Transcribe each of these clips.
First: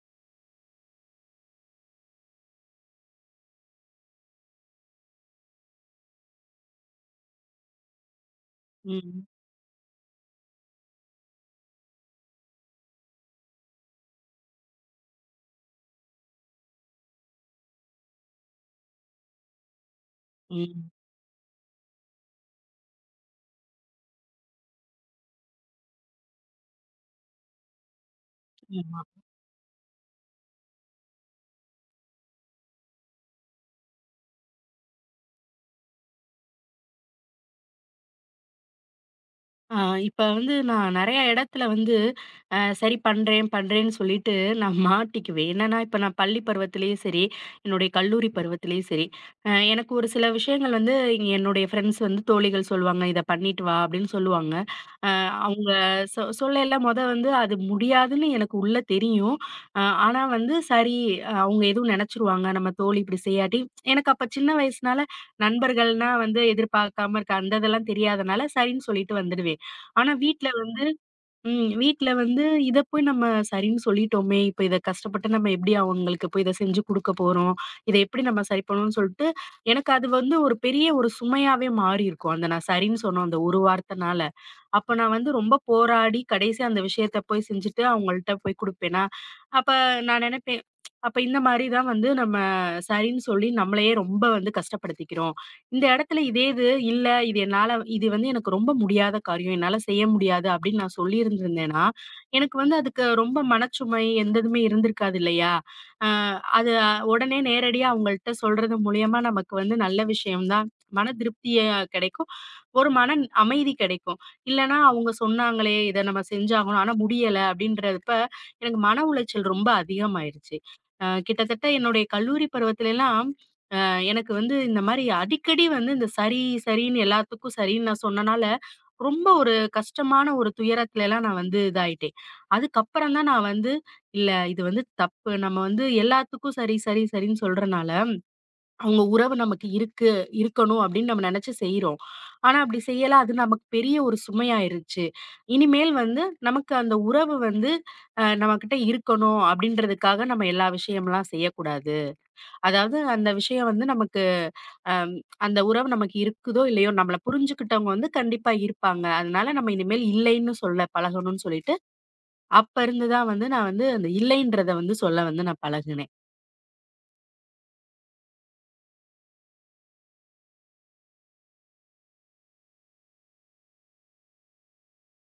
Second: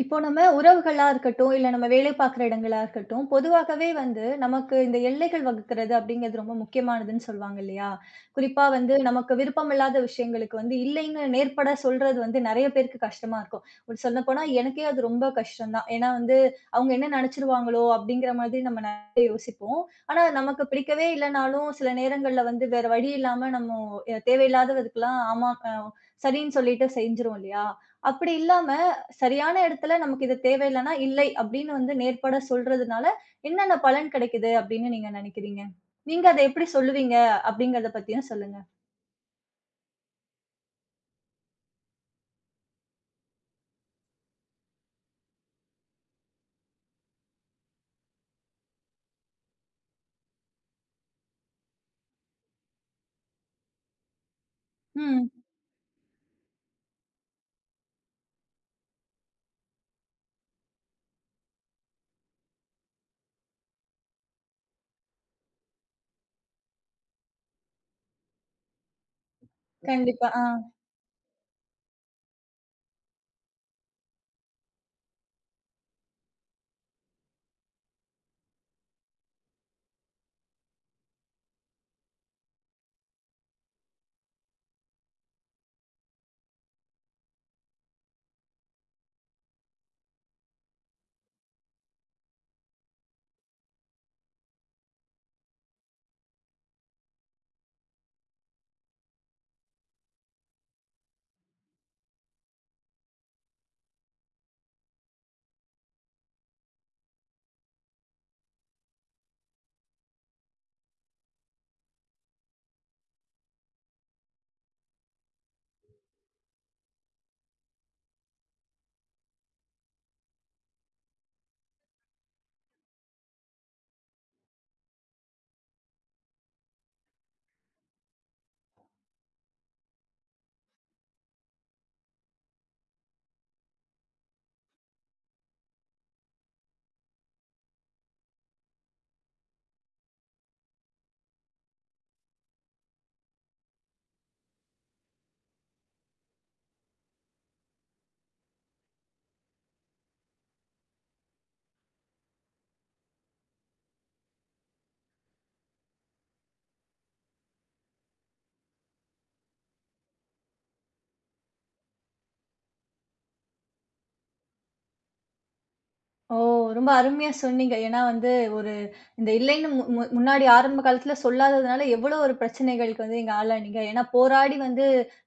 இப்போ நம்ம உறவுகளா இருக்கட்டும், இல்ல நம்ம வேலை பார்க்குற இடங்களா இருக்கட்டும், பொதுவாகவே வந்து நமக்கு இந்த எல்லைகள் வகுக்கிறது அப்படிங்கிறது ரொம்ப முக்கியமானதுன்னு சொல்லுவாங்க இல்லையா? குறிப்பா வந்து ம். நமக்கு விருப்பமில்லாத விஷயங்களுக்கு வந்து இல்லைன்னு நேர்பட சொல்றது வந்து நெறைய பேருக்கு கஷ்டமா இருக்கும். ஒரு சொல்லப்போனா எனக்கே அது ரொம்ப கஷ்டம் தான். ஏன்னா வந்து அவங்க என்ன நெனச்சுருவாங்களோ அப்படிங்கிற மாதிரி நம்ம நெறைய யோசிப்போம். ஆனா நமக்கு ம். பிடிக்கவே இல்லனாலும் சில நேரங்கள்ல வந்து வேற வழி இல்லாம நம்ம தேவையில்லாததுக்கெல்லாம் ஆமா சரின்னு சொல்லிட்டு செஞ்சுருவோம் இல்லையா? அப்படி இல்லாம ம். சரியான இடத்துல நமக்கு இது தேவையில்லன்னா, "இல்லை" அப்படின்னு வந்து நேர்பட சொல்றதுனால, என்னென்ன பலன் கிடைக்குது அப்படின்னு நீங்க நினைக்கிறீங்க? நீங்க அத எப்படி சொல்லுவீங்க அப்படிங்கிறத பத்தியும் சொல்லுங்க. ஆ இப்ப வந்து நான் நெறைய இடத்துல வந்து சரி பண்றேன், பண்றேன்னு சொல்லிட்டு நான் மாட்டிக்குவேன். என்னன்னா, இப்ப நான் பள்ளி பருவத்திலேயும் சரி, என்னுடைய கல்லூரி பருவத்திலேயும் சரி, எனக்கு ஒரு சில விஷயங்கள் வந்து இங்க என்னுடைய ஃப்ரெண்ட்ஸ் வந்து தோழிகள் சொல்லுவாங்க, "இத பண்ணிட்டு வா" அப்படின்னு சொல்லுவாங்க. அ ம். அவங்க சொல்லயில மொத வந்து அது முடியாதுன்னு எனக்கு உள்ள தெரியும். அ ஆனா வந்து சரி அவங்க எதுவும் நெனச்சுருவாங்க, நம்ம தோழி இப்படி செய்யாட்டி எனக்கு அப்ப சின்ன வயசுனால நண்பர்கள்னா வந்து எதிர்பார்க்காம இருக்க அந்த இதெல்லாம் தெரியாதனால சரின்னு சொல்லிட்டு வந்துடுவேன். ஆனா கண்டிப்பா. ஆ. வீட்ல வந் ம். வீட்ல வந்து இத போய் நம்ம சரின்னு சொல்லிட்டோமே! இப்ப இத கஷ்டப்பட்டு நம்ம எப்படி அவங்களுக்கு போய் இத செஞ்சு குடுக்க போறோம்? இத எப்படி நம்ம சரி பண்ணணும்னு சொல்ட்டு, எனக்கு அது வந்து ஒரு பெரிய ஒரு சுமையாவே மாறியிருக்கும். அந்த நான் சரின்னு சொன்ன அந்த ஒரு வார்த்தனால. அப்ப நான் வந்து ரொம்ப போராடி கடைசியா அந்த விஷயத்த போய் செஞ்சுட்டு அவங்கள்ட்ட போய் குடுப்பேனா, அப்ப நான் நெனைப்பேன். அப்ப இந்த மாரி தான் வந்து நம்ம சரின்னு சொல்லி நம்மளையே ரொம்ப வந்து கஷ்டப்படுத்திக்கிறோம். இந்த இடத்துல இதே இது இல்ல, இது என்னால இது வந்து எனக்கு ரொம்ப முடியாத காரியம். என்னால செய்ய முடியாது அப்படின்னு நான் சொல்லியிருந்திருந்தேன்னா, எனக்கு வந்து அதுக்கு ரொம்ப மனச்சுமை எந்த இதுவுமே இருந்திருக்காது இல்லையா? அ அது உடனே நேரடியா அவங்கள்ட்ட சொல்றது மூலியமா நமக்கு வந்து நல்ல விஷயம் தான். மன திருப்திய கிடைக்கும். ஒரு மன அமைதி கிடைக்கும். இல்லன்னா அவங்க சொன்னாங்களே, இத நம்ம செஞ்சாகணும். ஆனா முடியல அப்படின்றப்ப எனக்கு மன உளைச்சல் ரொம்ப அதிகமாயிருச்சு. கிட்டத்தட்ட என்னுடைய கல்லூரி பருவத்திலலாம் எனக்கு வந்து இந்த மாரி அடிக்கடி வந்து இந்த சரி, சரின்னு எல்லாத்துக்கும் சரின்னு நான் சொன்னனால, ரொம்ப ஒரு கஷ்டமான ஒரு துயரத்துலலாம் நான் வந்து இதாயிட்டேன். அதுக்கப்புறம் தான் நான் வந்து, இல்ல இது வந்து தப்பு. நம்ம வந்து எல்லாத்துக்கும் சரி, சரி, சரின்னு சொல்றனால, அவங்க உறவு நமக்கு இருக்கு இருக்கணும் அப்படின்னு நம்ம நெனச்சு செய்றோம். ஆனா அப்படி செய்யல. அது நமக்கு பெரிய ஒரு சுமையாயிருச்சு. இனிமேல் வந்து நமக்கு அந்த உறவு வந்து நம்மகிட்ட இருக்கணும் அப்படின்றதுக்காக நம்ம எல்லா விஷயம்லாம் செய்யக்கூடாது. அதாவது அந்த விஷயம் வந்து நமக்கு அம், அந்த உறவு நமக்கு இருக்குதோ இல்லையோ நம்மள புரிஞ்சுக்கிட்டவங்க வந்து கண்டிப்பா இருப்பாங்க. அதனால நம்ம இனிமேல் இல்லைன்னு சொல்ல பழகணும்னு சொல்லிட்டு, அப்ப இருந்து தான் வந்து நான் வந்து அந்த இல்லைன்றத வந்து சொல்ல வந்து நான் பழகுனேன். ஓ! ரொம்ப அருமையா சொன்னீங்க. ஏன்னா வந்து ஒரு இந்த இல்லைன்னு மு மு முன்னாடி ஆரம்ப காலத்துல சொல்லாததுனால எவ்வளோ ஒரு பிரச்சனைகளுக்கு வந்து நீங்க ஆளானீங்க. ஏன்னா போராடி வந்து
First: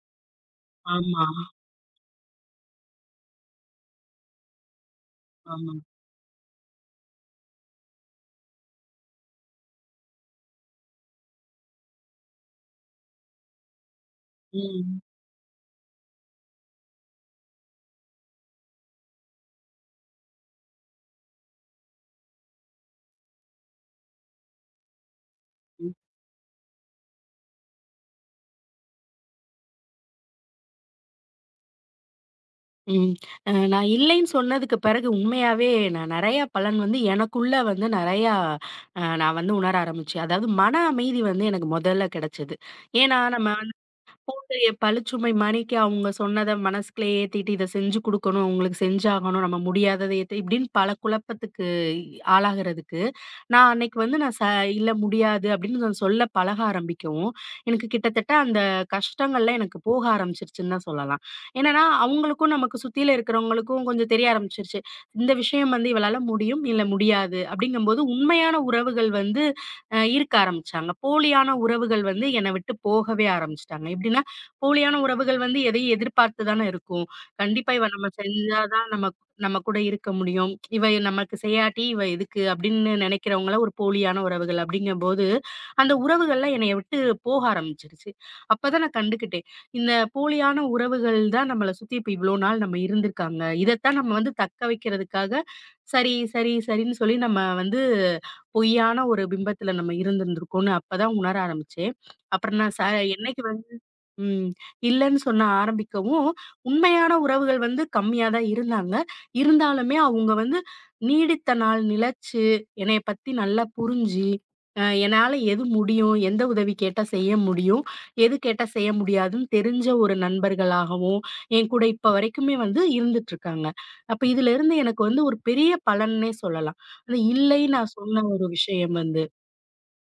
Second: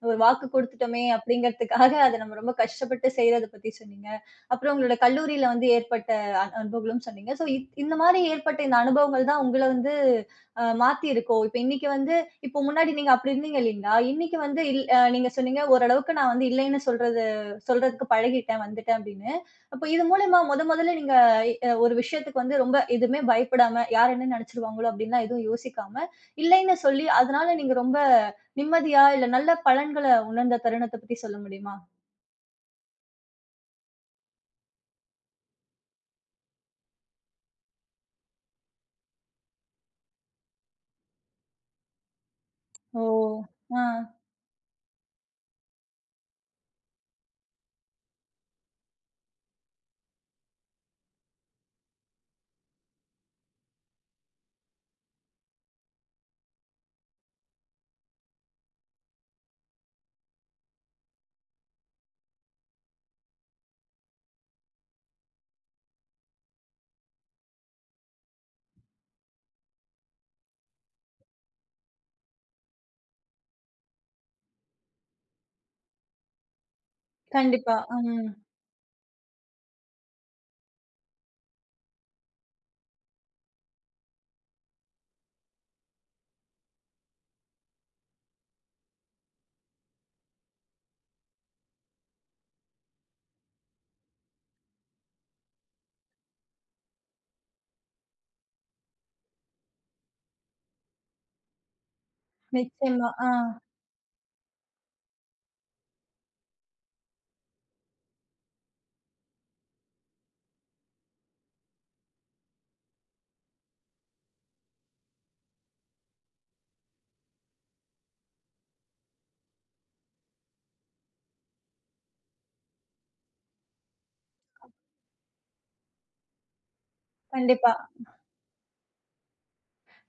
ஒரு வாக்கு குடுத்துட்டோமே ஆமா, அப்படிங்கிறதுக்காக அத நம்ம ரொம்ப கஷ்டப்பட்டு செய்றத பத்தி சொன்னீங்க. அப்புறம் உங்களோட கல்லூரியில வந்து ஆமா. ஏற்பட்ட அனுபவங்களும் சொன்னீங்க. ஸோ இந்த மாரி ஏற்பட்ட இந்த அனுபவங்கள் தான் உங்கள வந்து மாத்தியிருக்கோ? இப்ப இன்னைக்கு வந்து இப்போ முன்னாடி நீங்க அப்படி இருந்தீங்க இல்லைங்களா? இன்னைக்கு வந்து இல் அ ம். நீங்க சொன்னீங்க ஓரளவுக்கு நான் வந்து இல்லைன்னு சொல்றது சொல்றதுக்கு பழகிட்டேன், வந்துட்டேன் அப்படின்னு. அப்ப இது மூலியமா மொதல்ல நீங்க ஒரு விஷயத்துக்கு வந்து ரொம்ப எதுவுமே பயப்படாம, யார் என்ன நெனச்சுருவாங்களோ அப்டின்லாம் எதுவும் ம். யோசிக்காம, இல்லைன்னு சொல்லி அதனால நீங்க ரொம்ப நிம்மதியா, இல்ல நல்ல பலன்கள உணர்ந்த தருணத்த பத்தி சொல்ல முடியுமா? ம். அ நான் இல்லைன்னு சொன்னதுக்கு பிறகு உண்மையாவே நான் நெறைய பலன் வந்து எனக்குள்ள வந்து நெறையா நான் வந்து உணர ஆரம்பிச்சேன். அதாவது மன அமைதி வந்து எனக்கு மொதல்ல கிடைச்சது. ஓ! ஏன்னா நம்ம ஆ. அவங்களுடைய பழுச்சுமை மாணிக்க அவங்க சொன்னத மனசுக்குள்ளே ஏத்திட்டு, இத செஞ்சு குடுக்கணும், உங்களுக்கு செஞ்சாகணும், நம்ம முடியாதத ஏத்து இப்படின்னு பல குழப்பத்துக்கு ஆளாகுறதுக்கு, நான் அன்னைக்கு வந்து நான் ச "இல்ல முடியாது" அப்படின்னு நான் சொல்ல பழக ஆரம்பிக்கவும், எனக்கு கிட்டத்தட்ட அந்த கஷ்டங்கள்லாம் எனக்கு போக ஆரம்பிச்சிருச்சுன்னு தான் சொல்லலாம். என்னன்னா, அவங்களுக்கும் நமக்கு சுத்தியில இருக்கிறவங்களுக்கும் கொஞ்சம் தெரிய ஆரம்பிச்சிருச்சு. இந்த விஷயம் வந்து இவளால முடியும், இல்ல முடியாது அப்படிங்கும்போது உண்மையான உறவுகள் வந்து இருக்க ஆரம்பிச்சாங்க. போலியான உறவுகள் வந்து என்னை விட்டு போகவே ஆரம்பிச்சுட்டாங்க. எப்படின்னா போலியான உறவுகள் வந்து எதையும் எதிர்பார்த்து தானே இருக்கும். கண்டிப்பா கண்டிப்பா. இவ நம்ம ம். செஞ்சா தான் நம்ம நம்ம கூட இருக்க முடியும். இவ நமக்கு செய்யாட்டி இவ எதுக்கு அப்படின்னு நினைக்கிறவங்கள ஒரு போலியான உறவுகள் அப்படிங்கும்போது, அந்த உறவுகள்லாம் என்னைய விட்டு போக ஆரம்பிச்சுருச்சு. அப்பதான் நான் கண்டுக்கிட்டேன். இந்த போலியான உறவுகள் தான் நம்மள சுத்தி இப்ப இவ்ளோ நாள் நம்ம இருந்திருக்காங்க. இதத்தான் நம்ம வந்து தக்க வைக்கிறதுக்காக சரி, சரி, சரின்னு சொல்லி நம்ம வந்து பொய்யான ஒரு பிம்பத்துல நம்ம இருந்திருந்திருக்கோம்னு அப்பதான் உணர ஆரம்பிச்சேன். அப்புறம் நான் ச நிச்சயமா. ஆ. என்னைக்கு ம். இல்லன்னு சொன்ன ஆரம்பிக்கவும், உண்மையான உறவுகள் வந்து கம்மியா தான் இருந்தாங்க. இருந்தாலுமே அவுங்க வந்து நீடித்த நாள் நிலைச்சு, என்னைய பத்தி நல்லா புரிஞ்சு, என்னால எது முடியும், எந்த உதவி கேட்டா செய்ய முடியும், எது கேட்டா செய்ய முடியாதுன்னு தெரிஞ்ச ஒரு நண்பர்களாகவும், என் கூட இப்ப வரைக்குமே வந்து இருந்துட்டுருக்காங்க. அப்ப இதிலிருந்து எனக்கு வந்து ஒரு பெரிய பலன்னே சொல்லலாம். அது கண்டிப்பா. இல்லைன்னு நான் சொன்ன ஒரு விஷயம் வந்து.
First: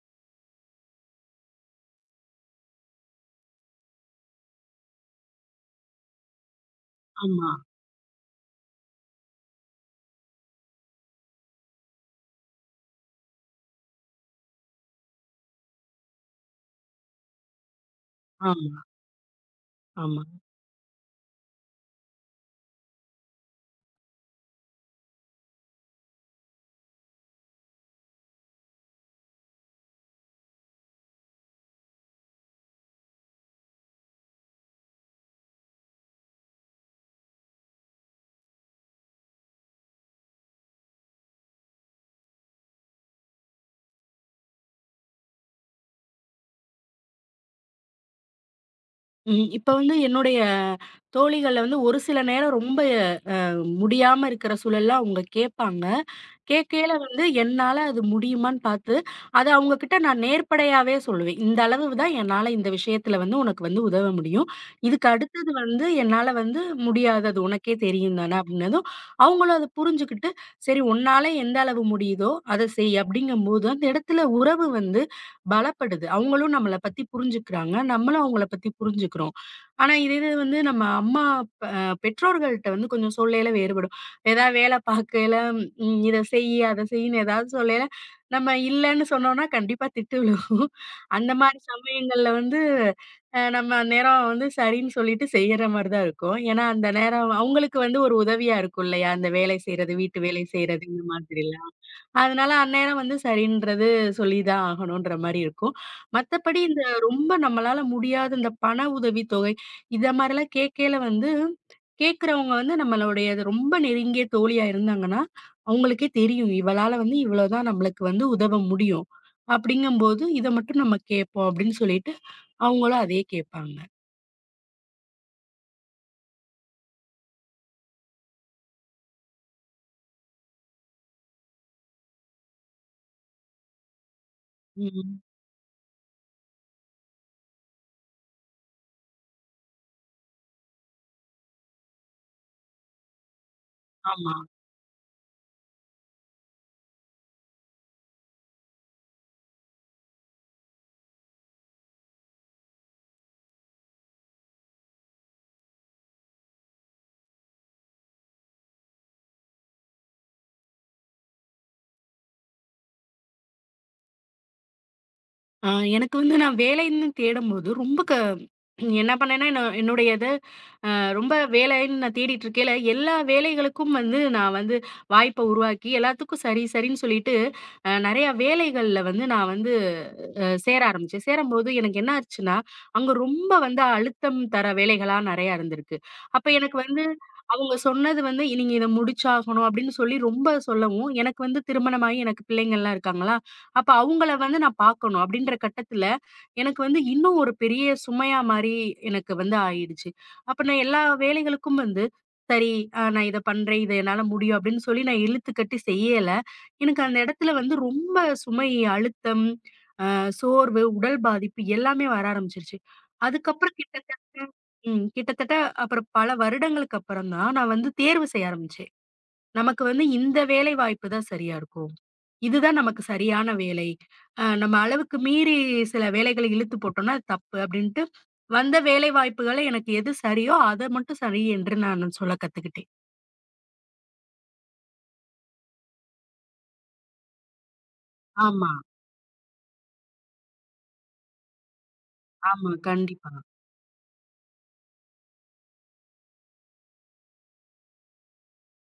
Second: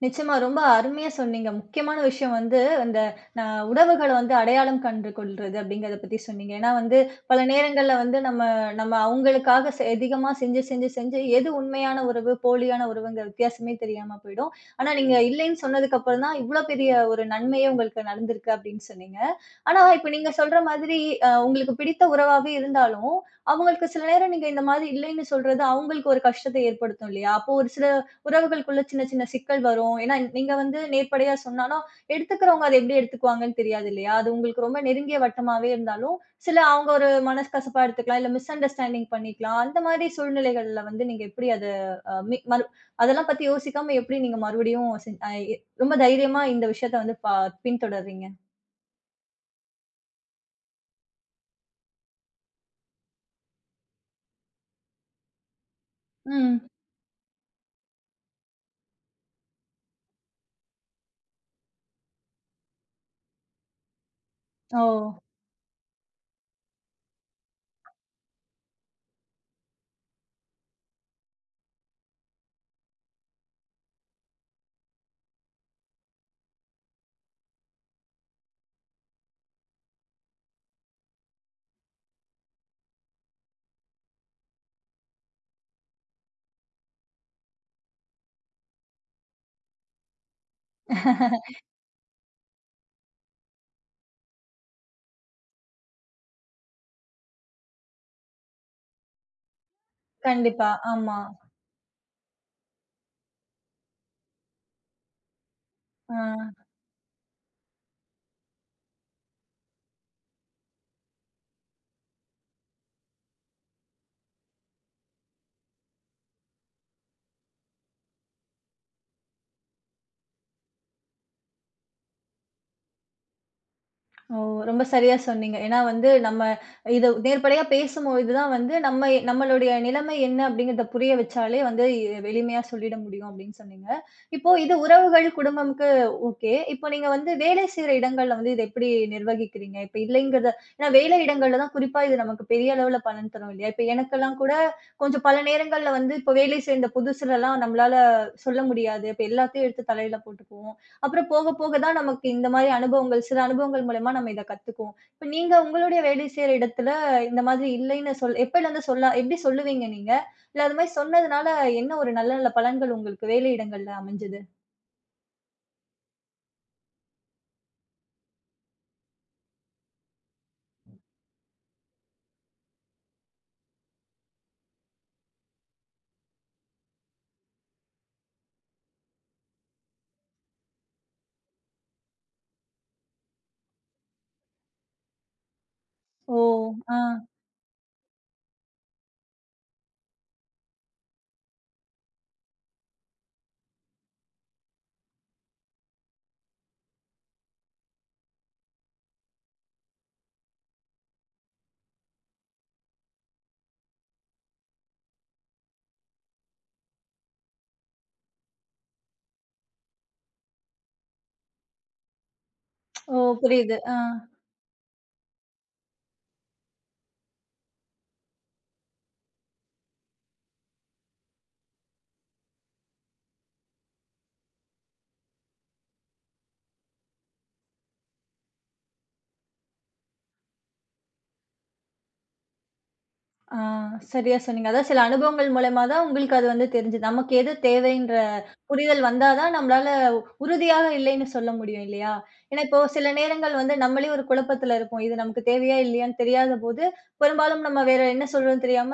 நிச்சயமா ரொம்ப அருமையா சொன்னீங்க. முக்கியமான விஷயம் வந்து, அந்த ந உணவுகள வந்து அடையாளம் கண்டு கொள்றது அப்படிங்கிறத பத்தி சொன்னீங்க. ஏன்னா வந்து, பல ஆமா, நேரங்கள்ல வந்து நம்ம நம்ம அவங்களுக்காக அதிகமா செஞ்சு, செஞ்சு, செஞ்சு எது உண்மையான உறவு, போலியான உறவுங்கிற வித்தியாசமே தெரியாம போயிடும். ஆனா, நீங்க இல்லைன்னு சொன்னதுக்கு அப்புறம் தான், இவ்ளோ பெரிய ஒரு நன்மையே உங்களுக்கு நடந்திருக்கு ஆமா, அப்படின்னு சொன்னீங்க. ஆனா, இப்ப ஆமா. நீங்க சொல்ற மாதிரி உங்களுக்கு பிடித்த உறவாவே இருந்தாலும், அவங்களுக்கு சில நேரம் நீங்க இந்த மாதிரி இல்லைன்னு சொல்றது அவங்களுக்கு ஒரு கஷ்டத்த ஏற்படுத்தும் இல்லையா? அப்போ ஒரு சில உறவுகளுக்குள்ள சின்ன சின்ன சிக்கல் வரும். ஏன்னா, நீங்க வந்து நேர்படையா சொன்னாலும், எடுத்துக்கிறவங்க அத எப்படி எடுத்துக்குவாங்கன்னு தெரியாது இல்லையா? அது உங்களுக்கு ரொம்ப நெருங்கிய வட்டமாவே இருந்தாலும், சில அவங்க ஒரு மனஸ்கசப்பா எடுத்துக்கலாம், இல்ல மிஸ் அண்டர்ஸ்டாண்டிங் பண்ணிக்கலாம். அந்த மாதிரி சூழ்நிலைகள்ல வந்து நீங்க எப்படி அத அ மீ மறு அதெல்லாம் பத்தி யோசிக்காம எப்படி நீங்க மறுபடியும் செஞ் அ எ ரொம்ப தைரியமா இந்த விஷயத்த வந்து பின்தொடர்றீங்க? இப்ப வந்து என்னுடைய தோழிகள்ல வந்து ஒரு சில நேரம் ரொம்ப முடியாம இருக்கிற சூழல்ல அவங்க கேட்பாங்க. ம். கேட்கையில வந்து என்னால அது முடியுமான்னு பார்த்து, அத அவங்ககிட்ட நான் நேர்படையாவே சொல்லுவேன். இந்த அளவு தான் என்னால இந்த விஷயத்துல வந்து உனக்கு வந்து உதவ முடியும். ஓ! இதுக்கு அடுத்தது வந்து என்னால வந்து முடியாது. அது உனக்கே தெரியும் தானே அப்படின்னதும், அவங்களும் அத புரிஞ்சுகிட்டு, சரி உன்னால எந்த அளவு முடியுதோ அத செய் அப்படிங்கும்போது, அந்த இடத்துல உறவு வந்து பலப்படுது. அவங்களும் நம்மள பத்தி புரிஞ்சுக்கிறாங்க. நம்மளும் அவங்கள பத்தி புரிஞ்சுக்கிறோம். ஆனா இது இது வந்து நம்ம அம்மா, அ பெற்றோர்கள்ட்ட வந்து கொஞ்சம் சொல்லையில வேறுபடும். ஏதாவது வேலை பார்க்கையில இத செய்யி, அத செய்யின்னு ஏதாவது சொல்லையில, நம்ம இல்லன்னு சொன்னோம்னா கண்டிப்பா திட்டு விழுகும். அந்த மாரி சமயங்கள்ல வந்து நம்ம அந்நேரம் வந்து சரின்னு சொல்லிட்டு செய்யற மாரி தான் இருக்கும். ஏன்னா, அந்த நேரம் அவங்களுக்கு வந்து ஒரு உதவியா இருக்கும் இல்லையா? அந்த வேலை செய்றது, வீட்டு வேலை கண்டிப்பா. செய்றது இந்த ஆமா. மாதிரிலாம். அதனால அந்நேரம் வந்து சரின்றது சொல்லி தான் ஆகணுன்ற மாரி இருக்கும். மத்தபடி ஆ. இந்த ரொம்ப நம்மளால முடியாத இந்த பண உதவித்தொகை, இத மாரிலாம் கேட்கையில வந்து கேட்கிறவங்க வந்து நம்மளுடைய ரொம்ப நெருங்கிய தோழியா இருந்தாங்கன்னா அவங்களுக்கே தெரியும். இவளால வந்து இவ்வளோதான் நம்மளுக்கு வந்து உதவ முடியும். அப்படிங்கும்போது, இத மட்டும் நம்ம கேட்போம் அப்படின்னு சொல்லிட்டு, அவங்களும் அதே கேட்பாங்க. ஓ! ரொம்ப சரியா சொன்னீங்க. ஏன்னா வந்து இத நேர்படையா பேசும்பொழுது தான் வந்து நம்ம நம்மளுடைய நிலைமை என்ன அப்படிங்கிறத புரிய வச்சாலே வந்து எளிமையா சொல்லிட முடியும் அப்படின்னு சொன்னீங்க. இப்போ இது ம். உறவுகள், குடும்பம்க்கு ஓகே. இப்போ நீங்க வந்து வேலை செய்ற இடங்கள்ல வந்து இத எப்படி நிர்வகிக்கிறீங்க? இப்ப இல்லைங்கிறத ஏன்னா வேலை இடங்கள்ல தான் குறிப்பா இது நமக்கு பெரிய அளவுல பலன் தரும் இல்லையா? இப்ப ஆமா. எனக்கெல்லாம் கூட கொஞ்சம் பல நேரங்கள்ல வந்து இப்ப வேலை சேர்ந்த புதுசுலலாம் நம்மளால சொல்ல முடியாது. இப்ப எல்லாத்தையும் எடுத்து தலையில போட்டுக்குவோம். அப்புறம் போக போக தான் நமக்கு இந்த மாதிரி அனுபவங்கள், சில அனுபவங்கள் மூலியமா நம்ம இத கத்துக்குவோம். இப்ப நீங்க உங்களுடைய வேலை செய்ற இடத்துல இந்த மாதிரி இல்லைன்னு சொல் எப்பலருந்து சொல்ல எப்படி சொல்லுவீங்க நீங்க? இல்ல அது மாதிரி சொன்னதுனால என்ன ஒரு நல்ல நல்ல பலன்கள் உங்களுக்கு வேலை இடங்கள்ல அமைஞ்சது? அ எனக்கு வந்து நான் வேலைன்னு தேடும்போது ரொம்ப க என்ன பண்ணேன்னா, என்ன என்னுடைய இத அ ரொம்ப வேலைன்னு நான் தேடிட்டு இருக்கையில, எல்லா வேலைகளுக்கும் வந்து நான் வந்து வாய்ப்ப உருவாக்கி, எல்லாத்துக்கும் சரி சரின்னு சொல்லிட்டு, நெறைய வேலைகள்ல வந்து நான் வந்து சேர ஆரம்பிச்சேன். சேரும்போது எனக்கு என்ன ஆச்சுன்னா, அங்க ரொம்ப வந்து அழுத்தம் தர வேலைகளா நெறையா இருந்திருக்கு. ஓ! அப்ப எனக்கு ஆ. வந்து அவங்க சொன்னது வந்து, "நீங்க இத முடிச்சாகணும்" அப்படின்னு சொல்லி ரொம்ப சொல்லவும், எனக்கு வந்து திருமணமாகி எனக்கு பிள்ளைங்கலாம் இருக்காங்களா, அப்ப அவங்கள வந்து நான் பார்க்கணும் அப்படின்ற கட்டத்துல, எனக்கு வந்து இன்னும் ஒரு பெரிய சுமையா மாரி எனக்கு வந்து ஆயிடுச்சு. அப்ப நான் எல்லா வேலைகளுக்கும் வந்து, "சரி நான் இத பண்றேன், இத என்னால முடியும்" அப்படின்னு சொல்லி நான் இழுத்துக்கட்டி செய்யல. எனக்கு அந்த இடத்துல வந்து ரொம்ப சுமை, அழுத்தம் சோர்வு, உடல் பாதிப்பு எல்லாமே வர ஆரம்பிச்சுருச்சு. ஓ! அதுக்கப்புறம் புரியுது. ஆ. கிட்டத்தட்ட ம். கிட்டத்தட்ட அப்புறம் பல வருடங்களுக்கு அப்புறம் தான் நான் வந்து தேர்வு செய்ய ஆரம்பிச்சேன். நமக்கு வந்து இந்த வேலை வாய்ப்பு தான் சரியா இருக்கும். இதுதான் நமக்கு சரியான வேலை. நம்ம அளவுக்கு மீறி சில வேலைகள இழுத்து போட்டோம்னா அது தப்பு அப்டின்ட்டு, வந்த வேலை வாய்ப்புகள எனக்கு எது சரியோ அத மட்டும் சரி என்று நான் சொல்ல கத்துக்கிட்டேன். ஆ, சரியா சொன்னீங்க. அதான் சில அனுபவங்கள் மூலியமா தான் உங்களுக்கு அது வந்து தெரிஞ்சது. நமக்கு எது தேவைன்ற ஆமா, புரிதல் வந்தா தான் நம்மளால உறுதியாக இல்லைன்னு சொல்ல முடியும் இல்லையா? ஏன்னா, ஆமா. இப்போ சில கண்டிப்பா, நேரங்கள் வந்து நம்மளே ஒரு குழப்பத்துல இருப்போம். இது நமக்கு தேவையா இல்லையான்னு தெரியாதபோது, பெரும்பாலும் நம்ம வேற என்ன சொல்றதுன்னு தெரியாம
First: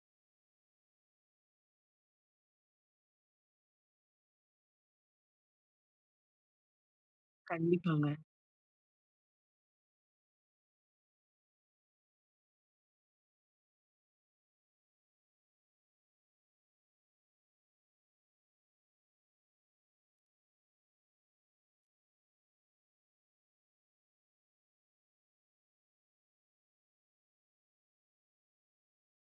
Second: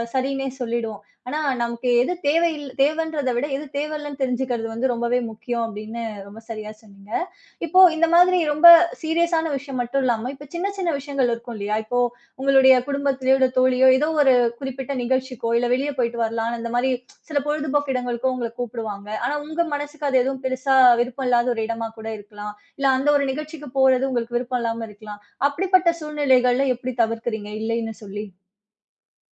சரின்னே சொல்லிடுவோம். ஆனா, நமக்கு எது தேவைன்றத விட எது தேவையில்லன்னு தெரிஞ்சுக்கிறது வந்து ரொம்பவே முக்கியம் அப்படின்னு ரொம்ப சரியா சொன்னீங்க. இப்போ இந்த கண்டிப்பாங்க. மாதிரி ரொம்ப சீரியஸான விஷயம் மட்டும் இல்லாம, இப்ப சின்ன சின்ன விஷயங்கள் இருக்கும் இல்லையா? இப்போ உங்களுடைய குடும்பத்திலயோட தோழியோ, ஏதோ ஒரு குறிப்பிட்ட நிகழ்ச்சிக்கோ, இல்ல வெளிய போயிட்டு வரலான்னு இந்த மாரி சில பொழுதுபோக்கு இடங்களுக்கோ உங்கள கூப்பிடுவாங்க. ஆனா உங்க மனசுக்கு அது எதுவும் பெருசா விருப்பம் இல்லாத ஒரு இடமா கூட இருக்கலாம். இல்ல அந்த ஒரு நிகழ்ச்சிக்கு போறது உங்களுக்கு விருப்பம் இல்லாம இருக்கலாம். அப்படிப்பட்ட சூழ்நிலைகள்ல எப்படி தவிர்க்கிறீங்க இல்லைன்னு சொல்லி?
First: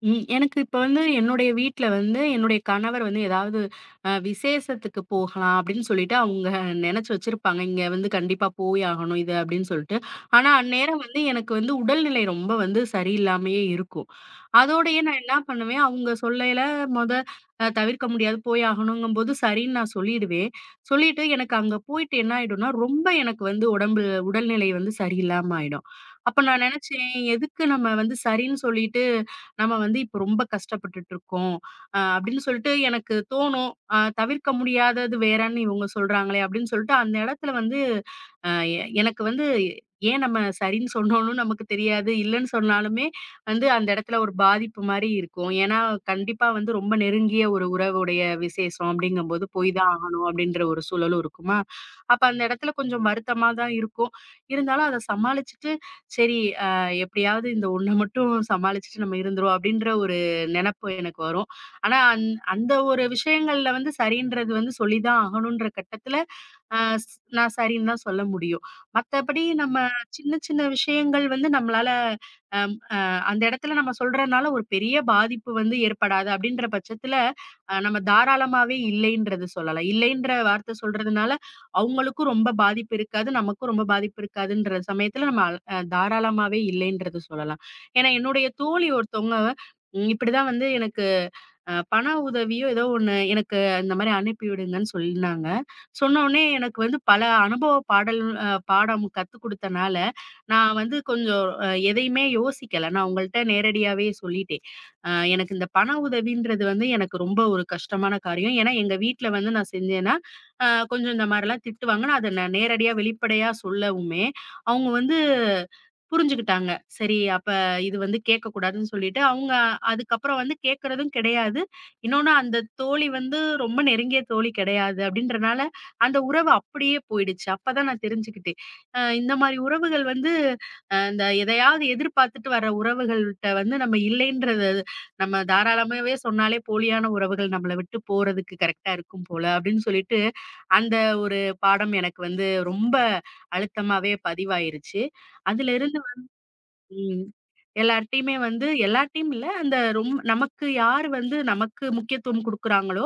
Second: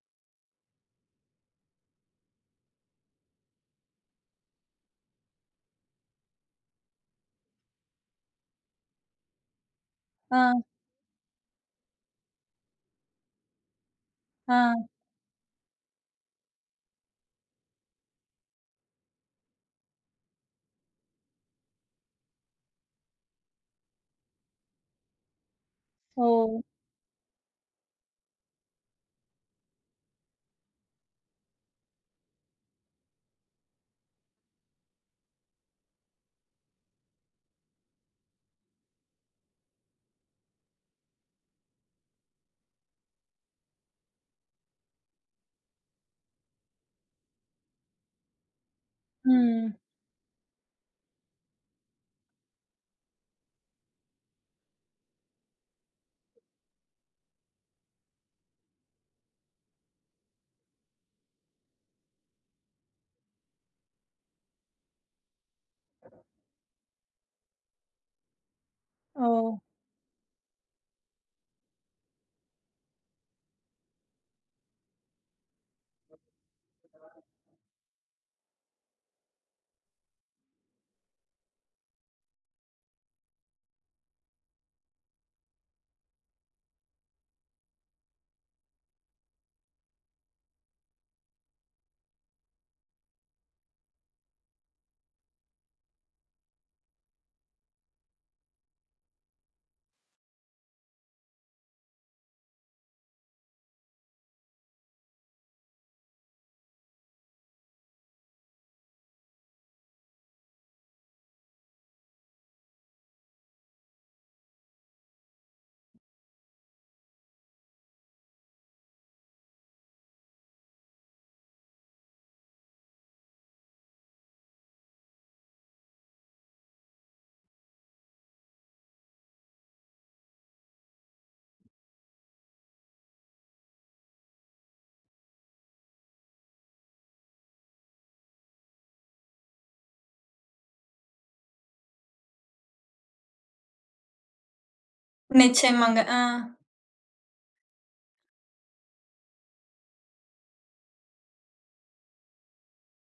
எனக்கு இப்ப வந்து என்னுடைய வீட்ல வந்து என்னுடைய கணவர் வந்து ஏதாவது விசேஷத்துக்கு போகலாம் அப்டின்னு சொல்லிட்டு அவங்க நெனச்சு வச்சிருப்பாங்க. இங்க வந்து கண்டிப்பா போய் ஆகணும் இது அப்டின்னு சொல்ட்டு. ஆனா ஆ, அந்நேரம் வந்து எனக்கு வந்து உடல்நிலை ரொம்ப வந்து சரியில்லாமயே இருக்கும். ஆ. அதோடயே நான் என்ன பண்ணுவேன், அவங்க சொல்லையில மொத அ தவிர்க்க முடியாது போய் ஆகணுங்கும்போது சரின்னு நான் சொல்லிடுவேன். சொல்லிட்டு எனக்கு அங்க போயிட்டு என்ன ஆயிடும்னா, ரொம்ப எனக்கு வந்து உடல்நிலை வந்து சரியில்லாம ஆயிடும். ஓ! அப்ப நான் நெனச்சேன், எதுக்கு நம்ம வந்து சரின்னு சொல்லிட்டு நம்ம வந்து இப்ப ரொம்ப கஷ்டப்பட்டுட்டு இருக்கோம் அப்படின்னு சொல்லிட்டு எனக்கு தோணும். தவிர்க்க முடியாதது வேறன்னு இவங்க சொல்றாங்களே அப்படின்னு சொல்லிட்டு அந்த இடத்துல வந்து அ எ எனக்கு வந்து ஏன் நம்ம சரின்னு சொன்னோம்னு நமக்கு தெரியாது. இல்லன்னு சொன்னாலுமே வந்து அந்த இடத்துல ஒரு பாதிப்பு மாரி இருக்கும். ஏன்னா கண்டிப்பா வந்து ரொம்ப நெருங்கிய ஒரு உறவுடைய விசேஷம் அப்படிங்கும்போது போய் ம். தான் ஆகணும் அப்படின்ற ஒரு சூழலும் இருக்குமா. அப்ப அந்த இடத்துல கொஞ்சம் வருத்தமா தான் இருக்கும். இருந்தாலும் அத சமாளிச்சுட்டு சரி எப்படியாவது இந்த ஒண்ண மட்டும் சமாளிச்சுட்டு நம்ம இருந்துருவோம் அப்படின்ற ஒரு நெனப்பு எனக்கு வரும். ஆனா, அந்த ஒரு விஷயங்கள்ல வந்து சரின்றது வந்து சொல்லி தான் ஆகணுன்ற கட்டத்துல, அ ஸ் நான் சரின்னு தான் சொல்ல முடியும். ஓ! மத்தபடி நம்ம சின்ன சின்ன விஷயங்கள் வந்து நம்மளால அ அந்த இடத்துல நம்ம சொல்றனால ஒரு பெரிய பாதிப்பு வந்து ஏற்படாது அப்படின்ற பட்சத்துல, நம்ம தாராளமாவே இல்லைன்றது சொல்லலாம். இல்லைன்ற வார்த்தை சொல்றதுனால, அவங்களுக்கும் ரொம்ப பாதிப்பு இருக்காது. நமக்கும் ரொம்ப பாதிப்பு இருக்காதுன்ற சமயத்துல நம்ம அல் அ தாராளமாவே இல்லைன்றது சொல்லலாம். ஏன்னா என்னுடைய தோழி ஒருத்தவங்க, இப்படிதான் வந்து எனக்கு பண உதவியோ ஏதோ ஒண்ணு எனக்கு இந்த மாரி அனுப்பி விடுங்கன்னு சொன்னாங்க. சொன்ன உடனே எனக்கு வந்து பல அனுபவ பாடல் அ பாடம் கத்துக் குடுத்தனால, நான் வந்து கொஞ்சம் எதையுமே யோசிக்கல. நான் அவங்கள்ட்ட நேரடியாவே சொல்லிட்டேன். அ எனக்கு இந்த பண உதவின்றது வந்து எனக்கு ரொம்ப ஒரு கஷ்டமான காரியம். ஏன்னா எங்க வீட்ல வந்து நான் செஞ்சேன்னா, கொஞ்சம் இந்த மாரிலாம் திட்டுவாங்க. நான் அத நேரடியா வெளிப்படையா சொல்லவுமே, அவங்க வந்து புரிஞ்சுக்கிட்டாங்க. சரி அப்ப இது வந்து கேட்கக்கூடாதுன்னு சொல்லிட்டு, அவங்க அதுக்கப்புறம் வந்து கேட்கறதும் கிடையாது. இன்னொன்னு அந்த தோழி வந்து ரொம்ப நெருங்கிய தோழி கிடையாது அப்படின்றனால, அந்த உறவு அப்படியே போயிடுச்சு. அப்பதான் நான் தெரிஞ்சுக்கிட்டேன். இந்த மாரி உறவுகள் வந்து இந்த எதையாவது எதிர்பார்த்துட்டு வர உறவுகள்ட்ட வந்து நம்ம இல்லைன்றது நம்ம தாராளமாவே சொன்னாலே போலியான உறவுகள் நம்மள விட்டு போறதுக்கு கரெக்ட்டா இருக்கும் போல அப்படின்னு சொல்லிட்டு, அந்த ஒரு பாடம் எனக்கு வந்து ரொம்ப அழுத்தமாவே பதிவாயிருச்சு. அதுலருந்து நிச்சயமாங்க. ஆ. ம். எல்லார்ட்டயுமே வந்து எல்லார்ட்டயும் இல்ல. அந்த ரொம் நமக்கு யார் வந்து நமக்கு முக்கியத்துவம் குடுக்குறாங்களோ,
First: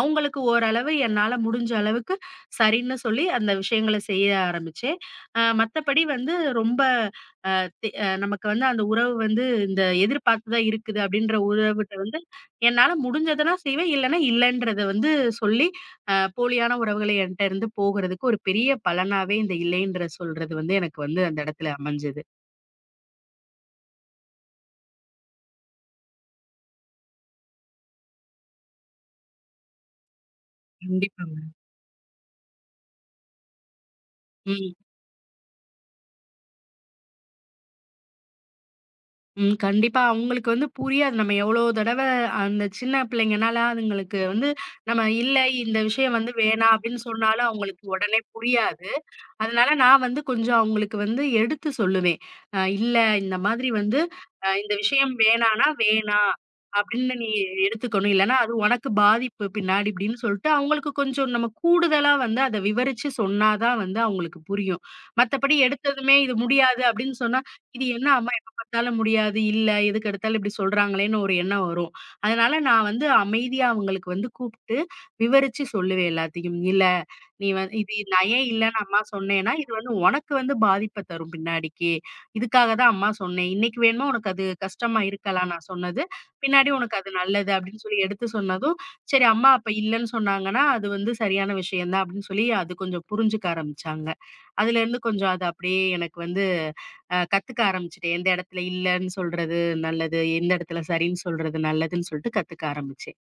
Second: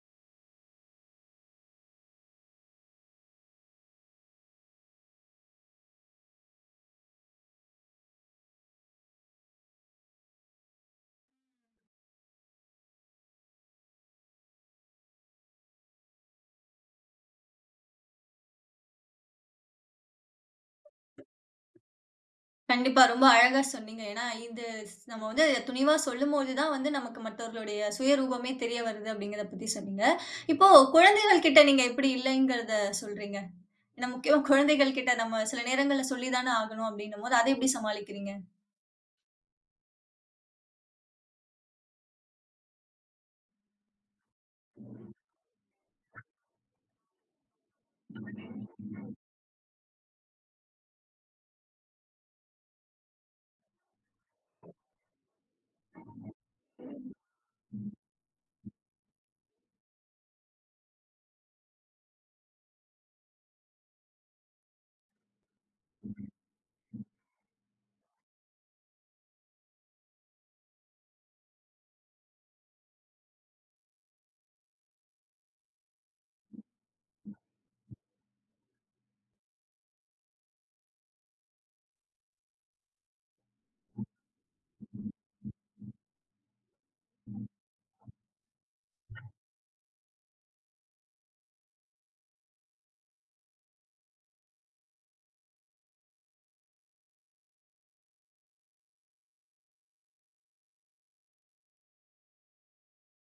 அவங்களுக்கு ஓரளவு என்னால முடிஞ்ச அளவுக்கு சரின்னு சொல்லி அந்த விஷயங்கள செய்ய ஆரம்பிச்சேன். மத்தபடி வந்து ரொம்ப தே அ நமக்கு வந்து அந்த உறவு வந்து இந்த எதிர்பார்த்து தான் இருக்குது அப்படின்ற உறவுட்ட வந்து என்னால முடிஞ்சதெல்லாம் செய்வேன். இல்லன்னா இல்லன்றத வந்து சொல்லி, போலியான உறவுகள் என்ட்ட இருந்து போகுறதுக்கு ஒரு பெரிய பலனாவே இந்த இல்லைன்ற சொல்றது வந்து எனக்கு வந்து அந்த இடத்துல அமைஞ்சது. கண்டிப்பா. ரொம்ப அழகா சொன்னீங்க. ஏன்னா, இது நம்ம வந்து அதை துணிவா சொல்லும்போது தான் வந்து நமக்கு மத்தவர்களுடைய சுயரூபமே தெரிய வருது அப்படிங்கிறத பத்தி சொன்னீங்க. இப்போ கண்டிப்பாங்க. குழந்தைகள் கிட்ட நீங்க எப்படி இல்லைங்கிறத சொல்றீங்க? ஏன்னா, முக்கியமா ம். குழந்தைகள் கிட்ட நம்ம சில நேரங்கள்ல சொல்லி தான ஆகணும் அப்படின்னும்போது, அத எப்படி சமாளிக்கிறீங்க? ம். கண்டிப்பா. அவங்களுக்கு வந்து புரியாது. நம்ம எவ்வளோ தடவ அந்த சின்ன பிள்ளைங்கனால அதுங்களுக்கு வந்து நம்ம இல்ல இந்த விஷயம் வந்து வேணாம் அப்படின்னு சொன்னாலும் அவங்களுக்கு உடனே புரியாது. அதனால நான் வந்து கொஞ்சம் அவங்களுக்கு வந்து எடுத்து சொல்லுவேன். அ இல்ல இந்த மாதிரி வந்து இந்த விஷயம் வேணான்னா, வேணாம் அப்படின்னு நீ எடுத்துக்கணும். இல்லன்னா அது உனக்கு பாதிப்பு பின்னாடி இப்படின்னு சொல்லிட்டு அவங்களுக்கு கொஞ்சம் நம்ம கூடுதலா வந்து அத விவரிச்சு சொன்னா தான் வந்து அவங்களுக்கு புரியும். மத்தபடி எடுத்ததுமே இது முடியாது அப்படின்னு சொன்னா, இது என்ன அம்மா எப்ப பார்த்தாலும் முடியாது, இல்ல எதுக்கெடுத்தாலும் இப்படி சொல்றாங்களேன்னு ஒரு எண்ணம் வரும். அதனால நான் வந்து அமைதியா அவங்களுக்கு வந்து கூப்பிட்டு விவரிச்சு சொல்லுவேன் எல்லாத்தையும். இல்ல நீ வந்து இது நயம் இல்லன்னு அம்மா சொன்னேன்னா, இது வந்து உனக்கு வந்து பாதிப்ப தரும் பின்னாடிக்கு. இதுக்காக தான் அம்மா சொன்னேன். இன்னைக்கு வேணுமா உனக்கு அது கஷ்டமா இருக்கலாம் நான் சொன்னது. பின்னாடி உனக்கு அது நல்லது அப்படின்னு சொல்லி எடுத்து சொன்னதும், சரி அம்மா அப்ப இல்லன்னு சொன்னாங்கன்னா, அது வந்து சரியான விஷயம் தான் அப்படின்னு சொல்லி அது கொஞ்சம் புரிஞ்சுக்க ஆரம்பிச்சாங்க. அதுலேருந்து கொஞ்சம் அது அப்படியே எனக்கு வந்து கத்துக்க ஆரம்பிச்சுட்டேன். எந்த இடத்துல இல்லன்னு சொல்றது நல்லது, எந்த இடத்துல சரின்னு சொல்றது நல்லதுன்னு சொல்லிட்டு கத்துக்க ஆரம்பிச்சேன்.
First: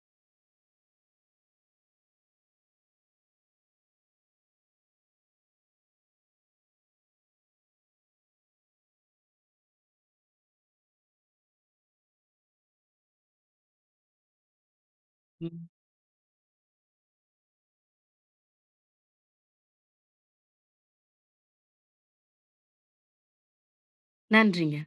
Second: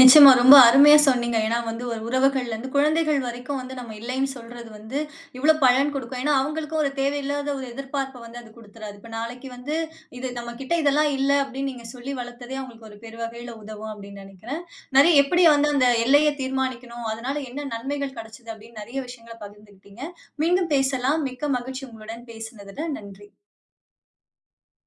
நிச்சயமா. ரொம்ப அருமையா சொன்னீங்க. ஏன்னா வந்து ஒரு உறவுகள்லருந்து குழந்தைகள் வரைக்கும் வந்து நம்ம இல்லைன்னு சொல்றது வந்து, இவ்ளோ பலன் குடுக்கும். ஏன்னா அவங்களுக்கும் ஒரு தேவையில்லாத ஒரு எதிர்பார்ப்ப வந்து அது குடுத்துறாது. இப்ப நாளைக்கு வந்து, இது நம்மகிட்ட இதெல்லாம் இல்ல அப்படின்னு நீங்க சொல்லி வளர்த்ததே அவங்களுக்கு ஒரு பெருவகையில உதவும் அப்படின்னு நெனைக்கிறேன். நெறைய எப்படி ம். வந்து அந்த எல்லைய தீர்மானிக்கணும், அதனால என்ன நன்மைகள் கெடைச்சது அப்படின்னு நெறைய விஷயங்கள பகிர்ந்துக்கிட்டீங்க. மீண்டும் பேசலாம். மிக்க மகிழ்ச்சி உங்களுடன் பேசினதுல. நன்றி. நன்றிங்க.